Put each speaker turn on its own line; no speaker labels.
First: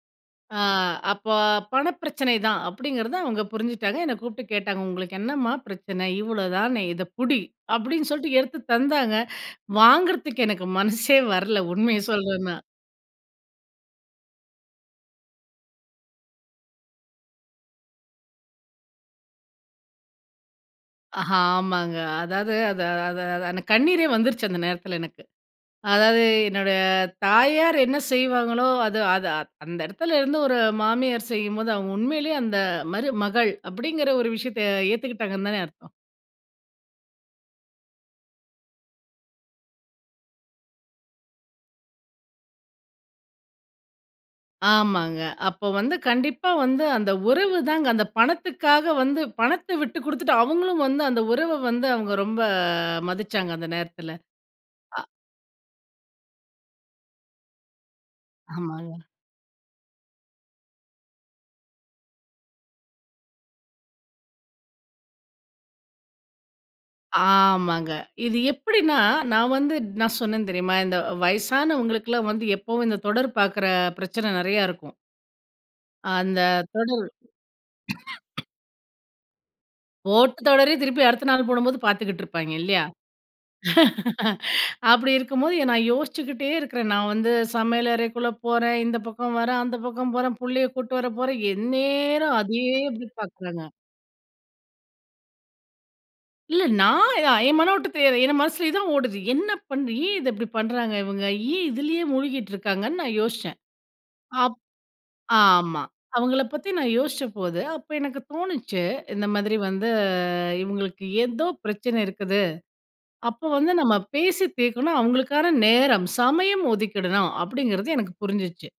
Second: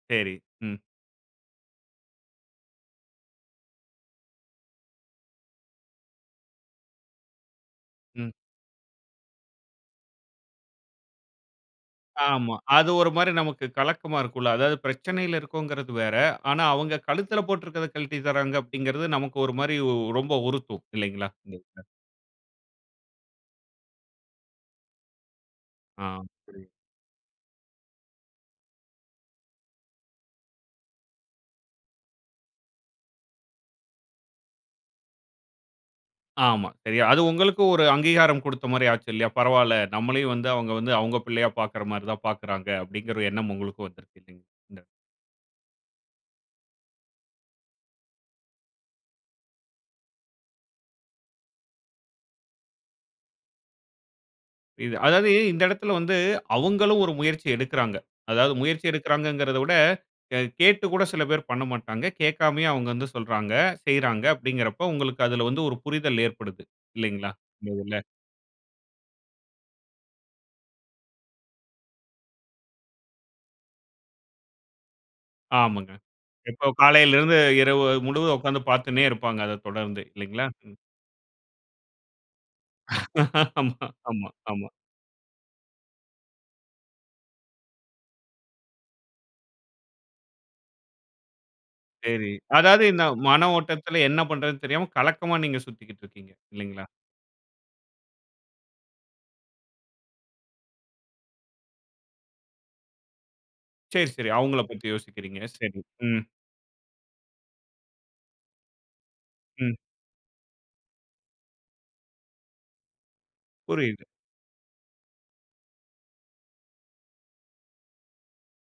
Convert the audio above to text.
சரி.
ஆ
ம்.
அப்போ பண பிரச்சனை தான் அப்படிங்கிறத அவங்க புரிஞ்சுட்டாங்க. என்ன கூப்பிட்டு கேட்டாங்க "உங்களுக்கு என்னம்மா பிரச்சனை? இவ்வளவுதானே இத புடி." அப்டின்னு
ம்.
சொல்லிட்டு எடுத்து தந்தாங்க. வாங்குறதுக்கு எனக்கு மனசே வரல உண்மையை
ஆமா.
சொல்லனும்னா.
அது ஒரு மாரி நமக்கு கலக்கமா இருக்குல்ல. அதாவது பிரச்சனையில இருக்கும்ங்கிறது வேற. ஆனா அவங்க கழுத்தில போட்டுருக்கிறத கழட்டி தர்றாங்க அப்டிங்கிறது நமக்கு ஒரு மாரி ரொம்ப உறுத்தும் இல்லைங்களா?
ஆஹா
இந்த இதுல.
ஆமாங்க அதாவது அது அது அந்த கண்ணீரே வந்துருச்சு அந்த நேரத்தில எனக்கு.
ஆ
அதாவது
புரியுது.
என்னுடைய தாயார் என்ன செய்வாங்களோ, அது அது அந்த இடத்துல இருந்து ஒரு மாமியார் செய்யும்போது அவங்க உண்மையிலேயே அந்த மருமகள் அப்படிங்கிற ஒரு விஷயத்த ஏத்துக்கிட்டாங்கன்னு தானே அர்த்தம்.
ஆமா, சரியா அது உங்களுக்கும் ஒரு அங்கீகாரம் கொடுத்த மாரி ஆச்சு இல்லையா? பரவாயில்ல நம்மளையும் வந்து அவுங்க வந்து அவுங்க பிள்ளையா பார்க்கிற மாரி தான் பார்க்கிறாங்க அப்டின்கிற எண்ணம் உங்களுக்கு வந்துருக்கு இல்லைங்களா? இந்த.
ஆமாங்க. அப்ப வந்து கண்டிப்பா வந்து அந்த உறவுதாங்க அந்த பணத்துக்காக வந்து, பணத்த விட்டு குடுத்துட்டு அவங்களும் வந்து அந்த உறவ வந்து, அவுங்க ரொம்ப மதிச்சாங்க அந்த நேரத்தில.
இது
ஆ.
அதாவது இந்த இடத்தில வந்து அவுங்களும் ஒரு முயற்சி எடுக்கிறாங்க. அதாவது முயற்சி
ஆமாங்க.
எடுக்கிறாங்கங்கிறத விட க கேட்டு கூட சில பேர் பண்ணமாட்டாங்க. கேட்காமயே அவங்க வந்து சொல்றாங்க செய்றாங்க அப்டின்கிறப்ப உங்களுக்கு அதில வந்து ஒரு புரிதல் ஏற்படுது இல்லைங்களா? இந்த
ஆமாங்க
இதுல.
இது எப்டின்னா நான் வந்து நான் சொன்னேன் தெரியுமா? இந்த வயசானவங்களுக்குல்லாம் வந்து எப்பவும் இந்த தொடர் பார்க்கிற பிரச்சனை நெறைய இருக்கும்.
ஆமாங்க.
அந்த
இப்ப
தொடர்.
காலையில இருந்து இரவு முழுவதும் உட்கார்ந்து பார்த்துன்னே இருப்பாங்க அதைத் தொடர்ந்து
போட்ட
இல்லைங்களா?
தொடரயே திருப்பி அடுத்த நாள் போடும்போது பார்த்துக்கிட்டு இருப்பாய்ங்க இல்லையா?
ஆமா ஆமா ஆமா.
அப்டி இருக்கும்போது நான் யோசிச்சுக்கிட்டே இருக்கிறேன். நான் வந்து சமையல் அறைக்குள்ளே போறேன், இந்த பக்கம் வர்றேன், அந்த பக்கம் போறேன், புள்ளைய் கூட்டிட்டு வர போறேன்,
சரி.
எந்நேரம் அதே
அதாவது இந்த
அப்டி
மன
பார்க்குறாங்க.
ஓட்டத்தில என்ன பண்றதுன்னு தெரியாம கலக்கமா நீங்க சுத்திக்கிட்டு இருக்கிறீங்க.
இல்ல
இல்லைங்களா?
நான் என் மனோட்ட தெரியாது என் மனசுலேயே தான் ஓடுது என்ன பண்ண? ஏன் இத இப்படி பண்றாங்க இவங்க? ஏன் இதுலேயே முழுகிட்டு இருக்காங்கன்னு நான் யோசிச்சேன்.
சரி சரி
அப்
அவங்கள பத்தி யோசிக்கிறீங்க. சரி
ஆமா
ம்.
அவங்கள பத்தி நான் யோசிச்சபோது அப்போ எனக்கு தோணுச்சு. இந்த மாதிரி
ம்.
வந்து இவங்களுக்கு ஏதோ பிரச்சன இருக்குது. அப்போ வந்து நம்ம
புரியுது.
பேசி தீர்க்கணும் அவங்களுக்கான நேரம், சமயம் ஒதுக்கிடணும், அப்படிங்கிறது எனக்கு புரிஞ்சிச்சு.